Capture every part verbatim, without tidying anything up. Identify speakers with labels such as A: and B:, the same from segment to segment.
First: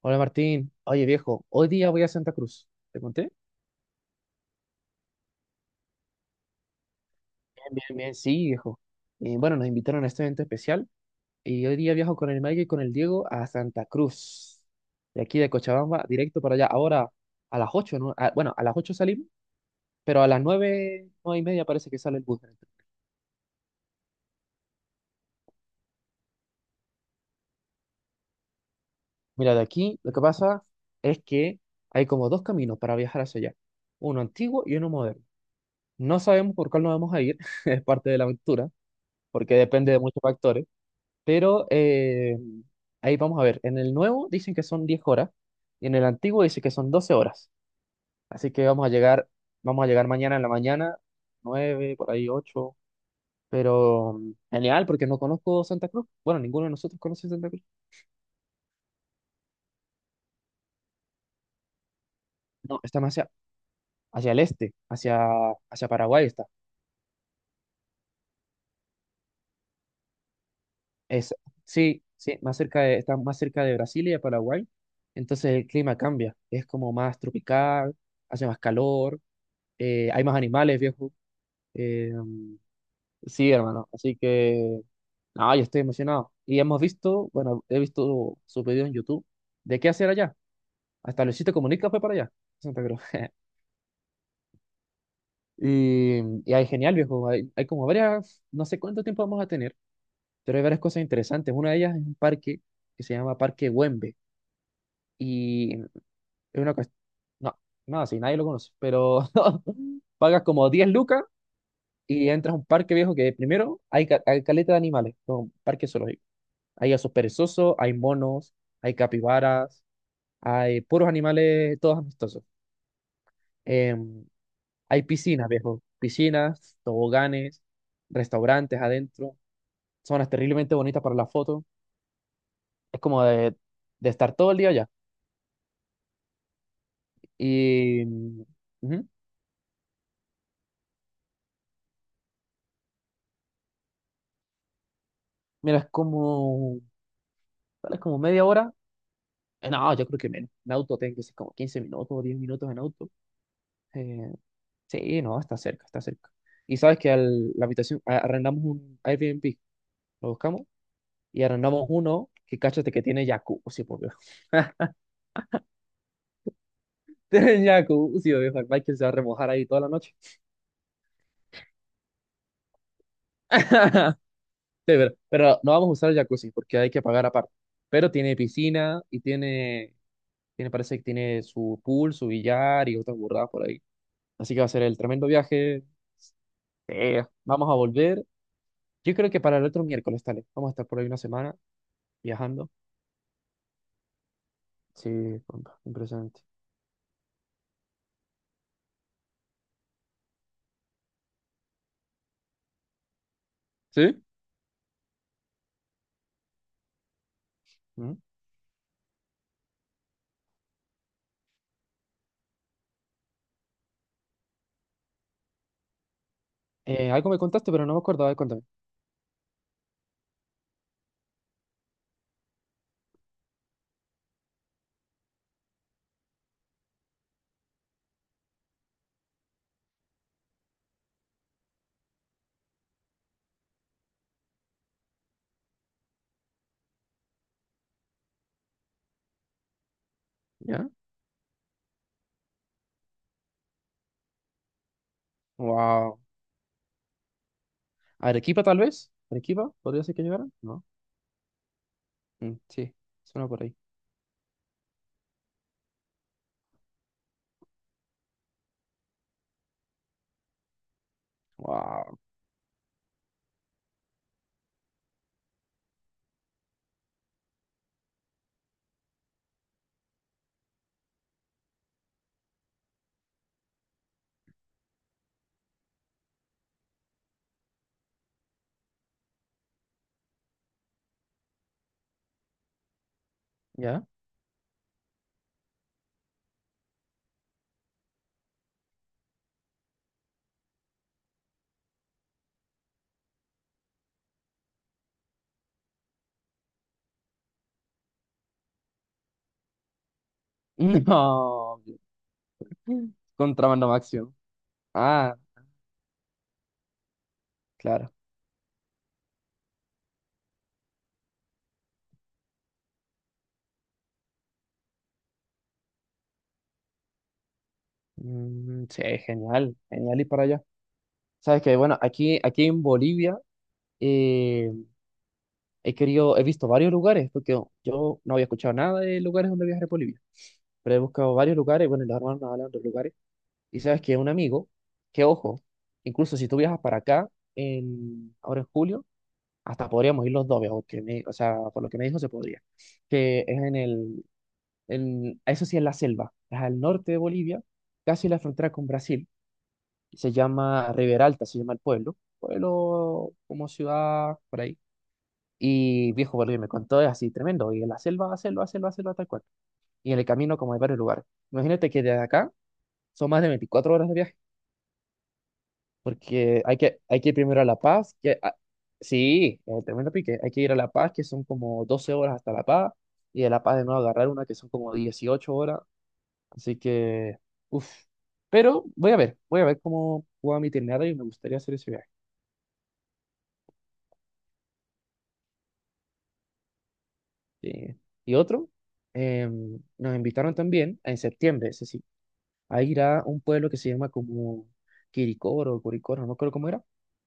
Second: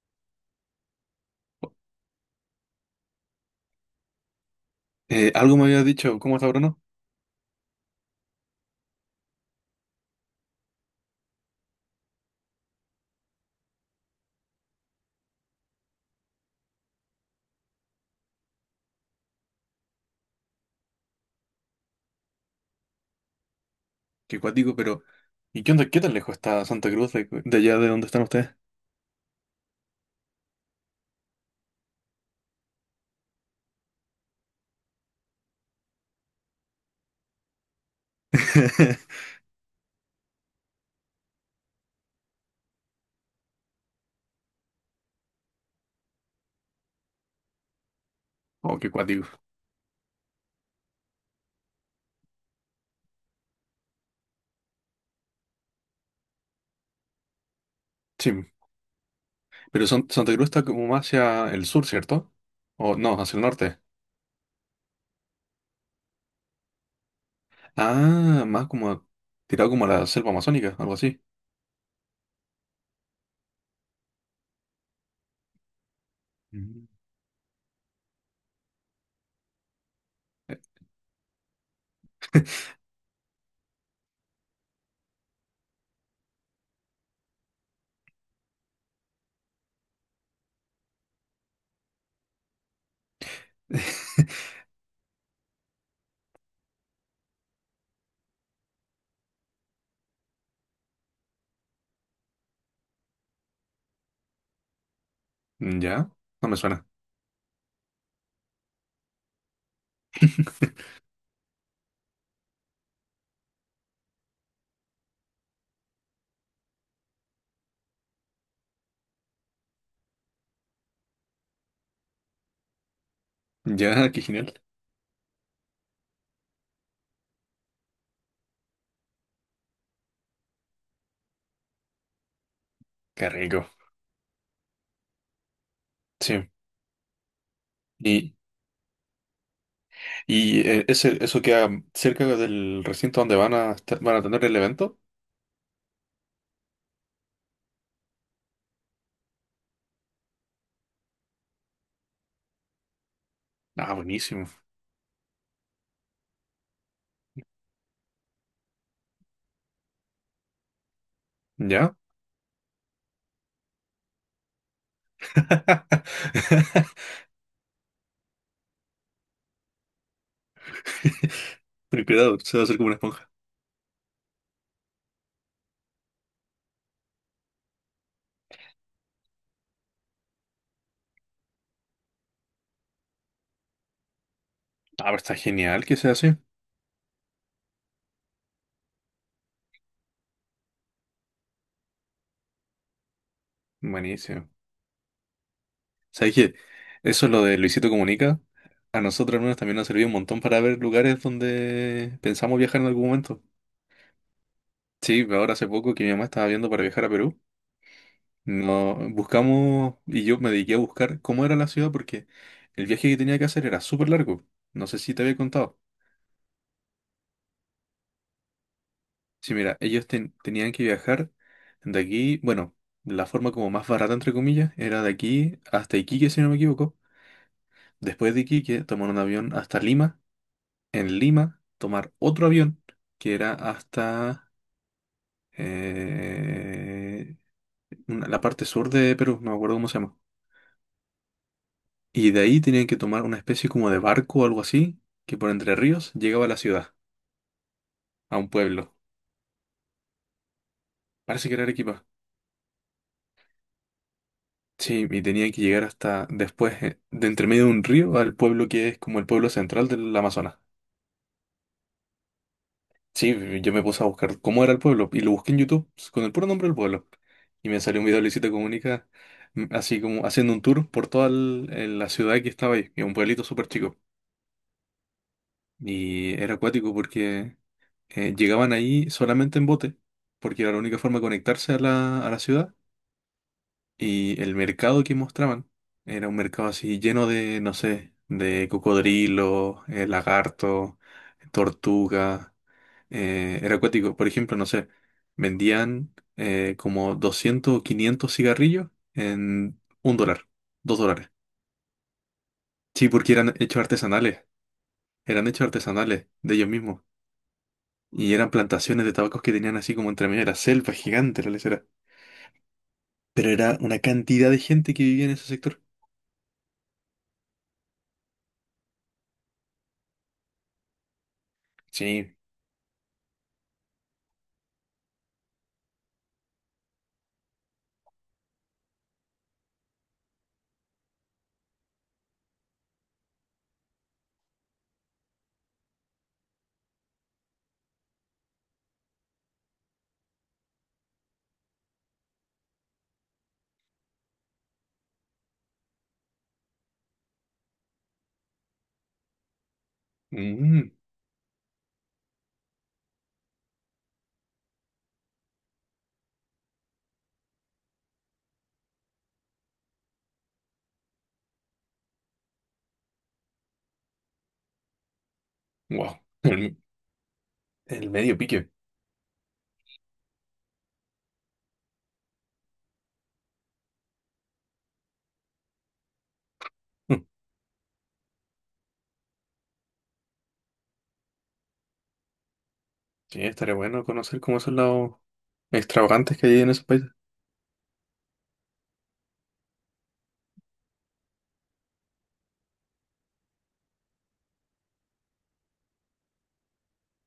A: Hola Martín, oye viejo, hoy día voy a Santa Cruz. ¿Te conté?
B: Eh, algo me había dicho, ¿cómo está Bruno?
A: Bien, bien, bien, sí, viejo. Eh, bueno, nos invitaron a este evento especial y hoy día viajo con el Mike y con el Diego a Santa Cruz. De aquí de Cochabamba, directo para allá. Ahora a las ocho, ¿no? Ah, bueno, a las ocho salimos, pero a las nueve 9 y media parece que sale el bus.
B: Que cuático, pero ¿y qué onda? ¿Qué tan lejos está Santa Cruz de, de allá de donde están ustedes?
A: Mira, de aquí lo que pasa es que hay como dos caminos para viajar hacia allá. Uno antiguo y uno moderno. No sabemos por cuál nos vamos a ir, es parte de la aventura, porque depende de muchos factores. Pero eh, ahí vamos a ver. En el nuevo dicen que son diez horas y en el antiguo dice que son doce horas. Así que
B: Oh,
A: vamos a
B: qué cuático.
A: llegar, vamos a llegar mañana en la mañana, nueve por ahí ocho. Pero mm, genial, porque no conozco Santa Cruz. Bueno, ninguno de nosotros conoce Santa Cruz.
B: Sí, pero San- Santa Cruz está como más hacia el sur, ¿cierto?
A: No,
B: O
A: está más
B: no,
A: hacia,
B: hacia el norte.
A: hacia el este, hacia, hacia Paraguay está.
B: Ah, más como tirado como a la selva amazónica, algo así.
A: Es, sí, sí, más cerca de, está más cerca de Brasil y de Paraguay. Entonces el clima cambia. Es
B: Mm.
A: como más tropical, hace más calor, eh, hay más
B: Eh,
A: animales, viejo. eh, Sí, hermano. Así que, no, yo estoy emocionado. Y hemos visto, bueno, he visto su video en YouTube de qué hacer allá. Hasta Luisito Comunica fue para allá, Santa Cruz. Y, y ahí genial, viejo. Hay, hay como varias, no sé cuánto tiempo vamos a tener, pero hay varias cosas interesantes. Una de ellas es un parque que se llama Parque Güembe. Y
B: Ya, no me
A: es una
B: suena.
A: cuestión, no, no, sí, nadie lo conoce, pero pagas como diez lucas y entras a un parque viejo que primero hay, ca- hay caleta de animales, como un parque solo. Hay osos perezosos, hay monos, hay capibaras, hay puros animales, todos amistosos.
B: Ya, qué
A: Em,
B: genial.
A: hay piscinas, viejo. Piscinas, toboganes, restaurantes adentro. Zonas terriblemente bonitas para la foto. Es como
B: Qué
A: de,
B: rico.
A: de estar todo el día allá.
B: Sí.
A: Y...
B: Y,
A: mm, ujú.
B: y eh, ese, eso queda cerca del recinto donde van a, estar- van a tener el evento.
A: Mira, es como... ¿cuál? Es como media hora. Eh, No, yo creo que menos. En auto tengo que ser como quince minutos o diez minutos en auto.
B: Ah,
A: Eh,
B: buenísimo.
A: sí, no, está cerca, está cerca. Y sabes que al- la habitación, a- arrendamos un Airbnb, lo buscamos y arrendamos
B: Ya.
A: uno que cáchate que tiene jacuzzi, por Dios. Tiene jacuzzi, obvio. Michael se va a remojar ahí toda la noche.
B: Ten cuidado, se va a hacer como una esponja.
A: Sí, pero, pero no vamos a usar el jacuzzi porque hay que pagar aparte. Pero tiene piscina y tiene, tiene, parece que tiene su pool, su billar y otras burradas por ahí. Así que va a ser el
B: Ah, pero
A: tremendo
B: está
A: viaje.
B: genial que sea así.
A: Sí. Vamos a volver. Yo creo que para el otro miércoles, tal vez. Vamos a estar por ahí una semana viajando.
B: Buenísimo.
A: Sí, compa,
B: ¿Sabes
A: impresionante.
B: qué? Eso es lo de Luisito Comunica. A nosotros al menos también nos sirvió un montón para ver lugares donde pensamos viajar en algún momento.
A: ¿Sí?
B: Sí, ahora hace poco que mi mamá estaba viendo para viajar a Perú,
A: ¿Mm?
B: no buscamos y yo me dediqué a buscar cómo era la ciudad porque el viaje que tenía que hacer era súper largo. No sé si te había contado.
A: Eh, algo me contaste, pero no me acordaba de contarme.
B: Sí, mira, ellos ten- tenían que viajar de aquí, bueno, la forma como más barata, entre comillas, era de aquí hasta Iquique, si no me equivoco. Después de Iquique, tomar un avión hasta Lima. En Lima, tomar otro avión que era hasta eh, una- la parte sur de Perú, no me acuerdo cómo se llama.
A: ¿Ya?
B: Y de ahí tenían que tomar una especie como de barco o algo así, que por Entre Ríos
A: Wow.
B: llegaba a la ciudad, a un
A: Arequipa, tal
B: pueblo.
A: vez. Arequipa, podría ser que llegara. No.
B: Parece que era Arequipa.
A: Mm, sí, suena por ahí.
B: Sí, y tenía que llegar hasta después, eh, de entre medio de un río, al pueblo que es como el pueblo central del Amazonas.
A: Wow.
B: Sí, yo me puse a buscar cómo era el pueblo y lo busqué en YouTube con el puro nombre del pueblo. Y me salió un video de Luisito Comunica, mm, así como haciendo un tour por toda el- el- la ciudad que estaba ahí, que es un pueblito súper chico. Y era acuático porque eh, llegaban ahí solamente en bote, porque era la única forma de conectarse a la, a la ciudad.
A: ¿Ya?
B: Y el mercado que mostraban era un mercado así lleno de, no sé, de cocodrilo, eh, lagarto, tortuga. Eh, era acuático. Por ejemplo, no sé, vendían eh, como doscientos o 500 cigarrillos en un dólar, dos dólares.
A: No.
B: Sí, porque eran hechos
A: Contrabando máximo.
B: artesanales.
A: Ah,
B: Eran hechos artesanales de ellos mismos.
A: claro.
B: Y eran plantaciones de tabacos que tenían así como entre medio de la selva gigante, la lesera. Pero era una cantidad de gente que vivía en ese sector.
A: Mm, sí, genial. Genial ir para allá. Sabes que, bueno,
B: Sí.
A: aquí, aquí en Bolivia eh, he querido, he visto varios lugares, porque yo yo no había escuchado nada de lugares donde viajar en Bolivia. Pero he buscado varios lugares, bueno, y los hermanos nos hablan de otros lugares. Y sabes que un amigo, que ojo, incluso si tú viajas para acá, en, ahora en julio, hasta podríamos ir los dos, veo que me- o sea, por lo que me dijo se podría, que es en el, en, eso sí es la selva, es al norte de Bolivia, casi la frontera con Brasil, se
B: Mm.
A: llama Rivera Alta, se llama el pueblo, pueblo como ciudad, por ahí, y viejo, Bolivia me contó, es así tremendo, y en la selva, selva, selva, selva, tal cual, y en el camino como hay varios lugares, imagínate que desde acá son más de veinticuatro horas de viaje.
B: Wow,
A: Porque hay
B: el,
A: que, hay que ir primero a La
B: el
A: Paz, que
B: medio
A: a-
B: pique.
A: sí, el tremendo pique, hay que ir a La Paz, que son como doce horas hasta La Paz, y de La Paz de nuevo agarrar una que son como dieciocho horas, así
B: Mm.
A: que, uff, pero voy a ver, voy a ver cómo juega mi itinerario y me gustaría hacer ese viaje.
B: Sí, estaría bueno conocer cómo son los extravagantes que hay en esos países.
A: Sí. Y otro, em, nos invitaron también en septiembre, ese sí, a ir a un pueblo que se llama como Quiricoro, Curicoro, no creo cómo era,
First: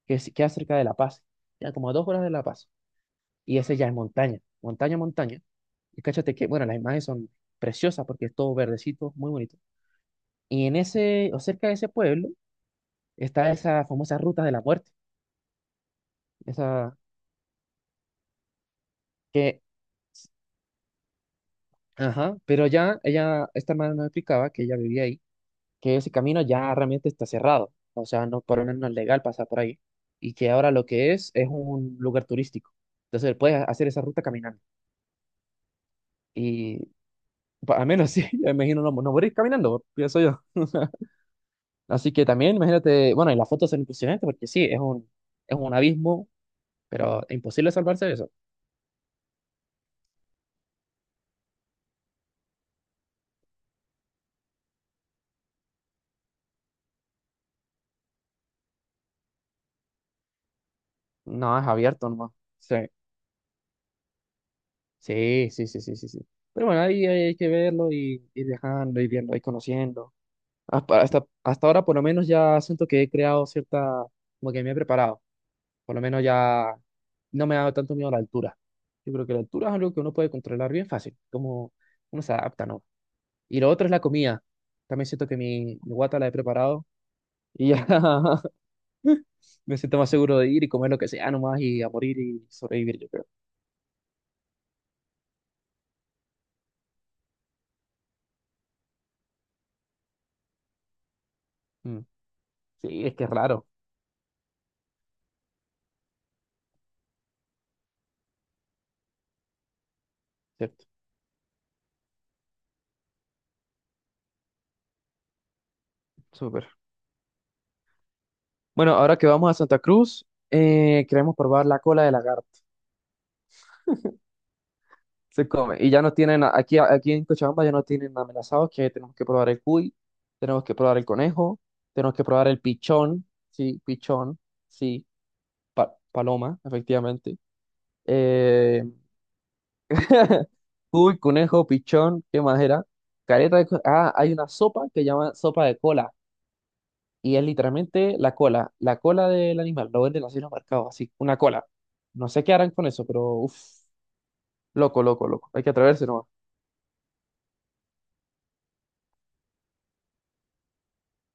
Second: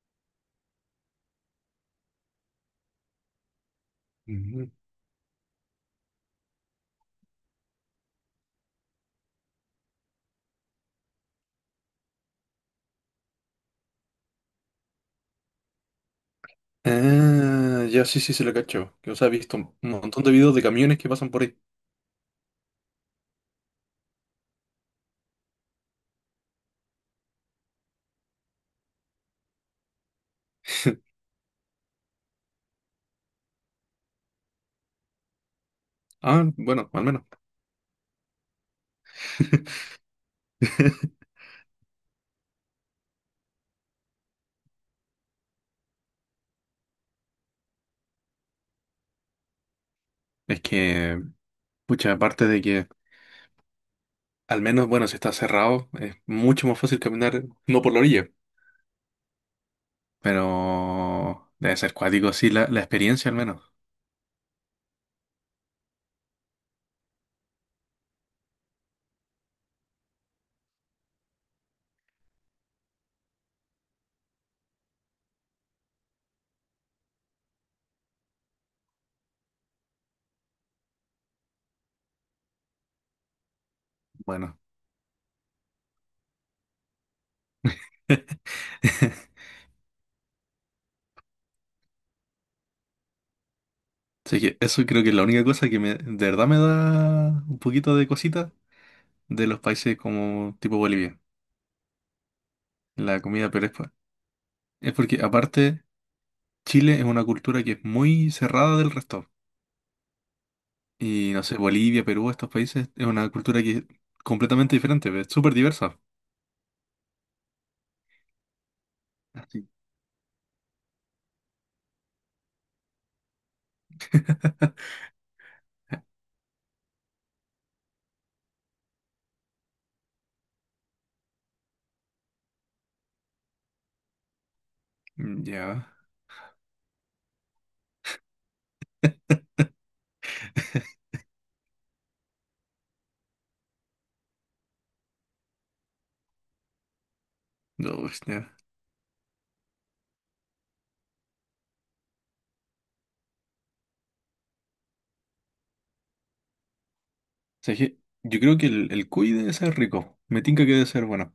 A: que es- queda cerca de La Paz, ya como a dos horas de La Paz. Y ese ya es montaña,
B: Ujú.
A: montaña, montaña. Y cáchate que, bueno, las imágenes son preciosas porque es todo verdecito, muy bonito. Y en ese, o cerca de ese pueblo, está esa famosa ruta de la muerte, esa
B: Ah, ya sí, sí, se lo cacho. Que os he visto
A: que,
B: un montón de videos de camiones que pasan por ahí.
A: ajá, pero ya ella, esta hermana nos explicaba que ella vivía ahí, que ese camino ya realmente está cerrado, o sea, no, por lo menos no es legal pasar por ahí, y que ahora lo que es es un lugar turístico. Entonces puedes hacer esa ruta caminando.
B: Ah,
A: Y
B: bueno, al menos.
A: pa- al menos sí, me imagino no, no morir caminando, pienso yo. Así que también, imagínate, bueno, y las fotos son impresionantes porque sí, es un, es un abismo, pero es imposible salvarse de eso.
B: Es que, pucha, aparte de que, al menos, bueno, si está cerrado, es mucho más fácil caminar, no por la orilla, pero
A: No, es
B: debe ser
A: abierto nomás.
B: cuático, sí, la,
A: Sí,
B: la experiencia al menos.
A: sí, sí, sí, sí, sí, sí. Pero bueno, ahí hay que verlo y ir viajando, ir viendo, ir conociendo. Hasta, hasta, hasta ahora, por lo menos, ya siento que he creado cierta, como que me he preparado. Por lo menos ya no me ha dado tanto miedo la altura. Yo creo que la altura es algo que uno puede controlar bien fácil, como uno se adapta, ¿no? Y lo otro es la comida.
B: Bueno.
A: También siento que mi, mi guata la he preparado. Y ya me siento más seguro de ir y comer lo que sea nomás y a morir y sobrevivir, yo creo.
B: Así que eso creo que es la única cosa que me, de verdad me da un poquito de cosita de los países como tipo Bolivia,
A: Mm. Sí, es
B: la
A: que es
B: comida, pero
A: raro,
B: es, po- es porque aparte Chile es una cultura que es muy cerrada del resto.
A: ¿cierto?
B: Y no sé, Bolivia, Perú, estos países es una cultura que es completamente diferente, es súper diversa.
A: Súper. Bueno, ahora que vamos a
B: Así.
A: Santa Cruz, eh, queremos probar la cola de lagarto. Se come. Y ya nos tienen, aquí, aquí en Cochabamba ya nos tienen amenazados que tenemos que probar el cuy, tenemos que probar el conejo, tenemos que probar el pichón, sí, pichón, sí,
B: Ya,
A: pa- paloma, efectivamente. Eh, Cuy, conejo, pichón, ¿qué más era? Careta de... co- Ah, hay una sopa que llaman sopa de cola. Y es
B: no,
A: literalmente
B: es-
A: la
B: ya.
A: cola, la cola del animal. Lo venden así en los mercados, así, una cola. No sé qué harán con eso, pero uff, loco, loco, loco. Hay que atreverse nomás.
B: O sea, que yo creo que el, el cuy debe ser rico, me tinca que debe ser bueno.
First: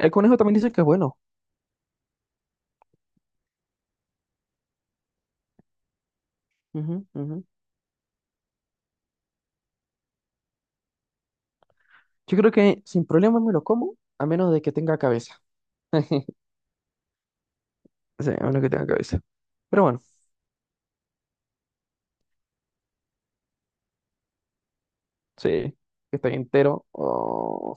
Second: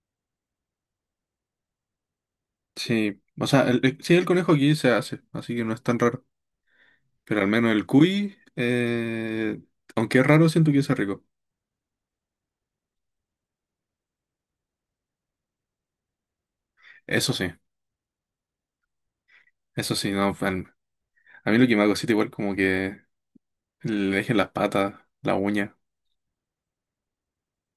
A: El conejo también dice que es bueno.
B: Sí, o sea, el, el- sí, el conejo aquí se hace, así que no es tan raro.
A: Ujú,
B: Pero
A: ujú.
B: al menos el cuy, eh, aunque es raro, siento que es rico.
A: Yo creo que sin problema me lo como, a menos de que tenga cabeza.
B: Eso sí,
A: Sí, a menos que tenga cabeza. Pero
B: eso
A: bueno,
B: sí, no, fan. A mí lo que me hago cosita igual como que le dejen las patas, la
A: sí,
B: uña.
A: que esté entero. Oh,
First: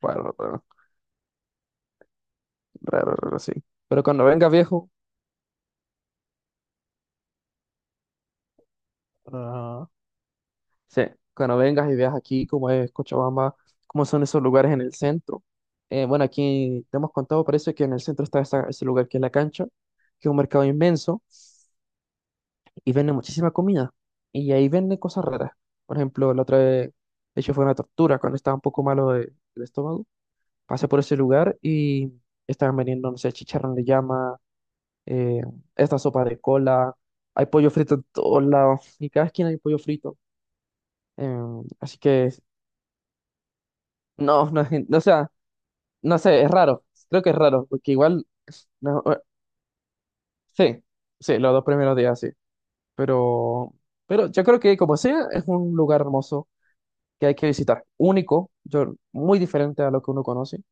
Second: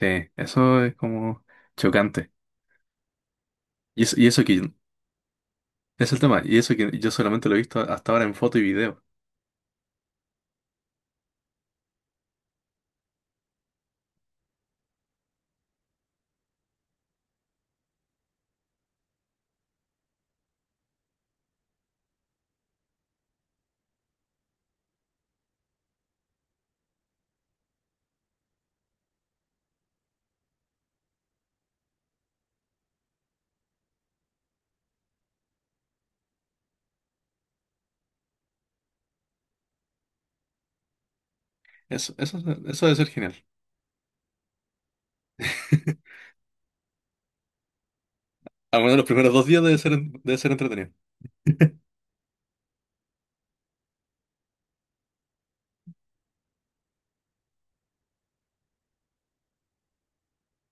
B: Sí,
A: raro, raro,
B: eso es como chocante.
A: raro, raro, sí. Pero
B: Y eso,
A: cuando
B: y eso
A: venga
B: que
A: viejo.
B: es el tema, y eso que yo solamente lo he visto hasta ahora en foto y video.
A: Ajá. Sí, cuando vengas y veas aquí cómo es Cochabamba, cómo son esos lugares en el centro. Eh, bueno, aquí te hemos contado, parece que en el centro está esa- ese lugar que es la cancha, que es un mercado inmenso y vende muchísima comida. Y ahí venden cosas raras. Por ejemplo, la otra vez, de hecho fue una tortura cuando estaba un poco malo de- del estómago. Pasé por ese lugar y estaban vendiendo, no sé, chicharrón de llama, eh, esta sopa de cola, hay pollo frito en todos lados y cada esquina hay pollo frito. Em, así
B: Eso,
A: que
B: eso, eso debe ser genial.
A: no, no es, gen- o sea, no sé, es raro. Creo que es raro, porque igual,
B: Al menos
A: no,
B: los
A: eh,
B: primeros dos días debe ser, debe ser
A: sí,
B: entretenido.
A: sí, los dos primeros días sí. Pero, pero yo creo que como sea, es un lugar hermoso que hay que visitar. Único, yo, muy diferente a lo que uno conoce.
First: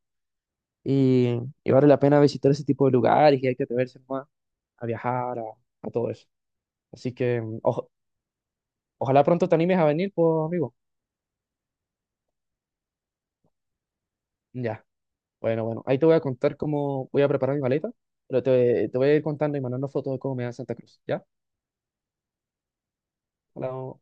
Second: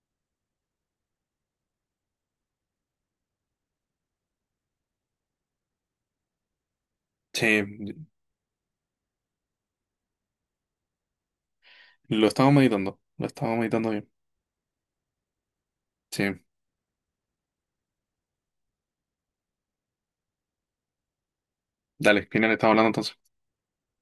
A: Y, y vale la pena visitar ese tipo de lugares y hay que atreverse más a viajar, a, a todo eso. Así que mm,
B: Sí,
A: ojo- ojalá pronto te animes a venir, pues, amigo.
B: lo estamos meditando, lo estamos meditando bien.
A: Ya, bueno, bueno. Ahí te voy a
B: Sí,
A: contar cómo voy a preparar mi maleta, pero te, te voy a ir contando y mandando fotos de cómo me da Santa Cruz, ¿ya?
B: dale, final, estamos hablando entonces.
A: Hola,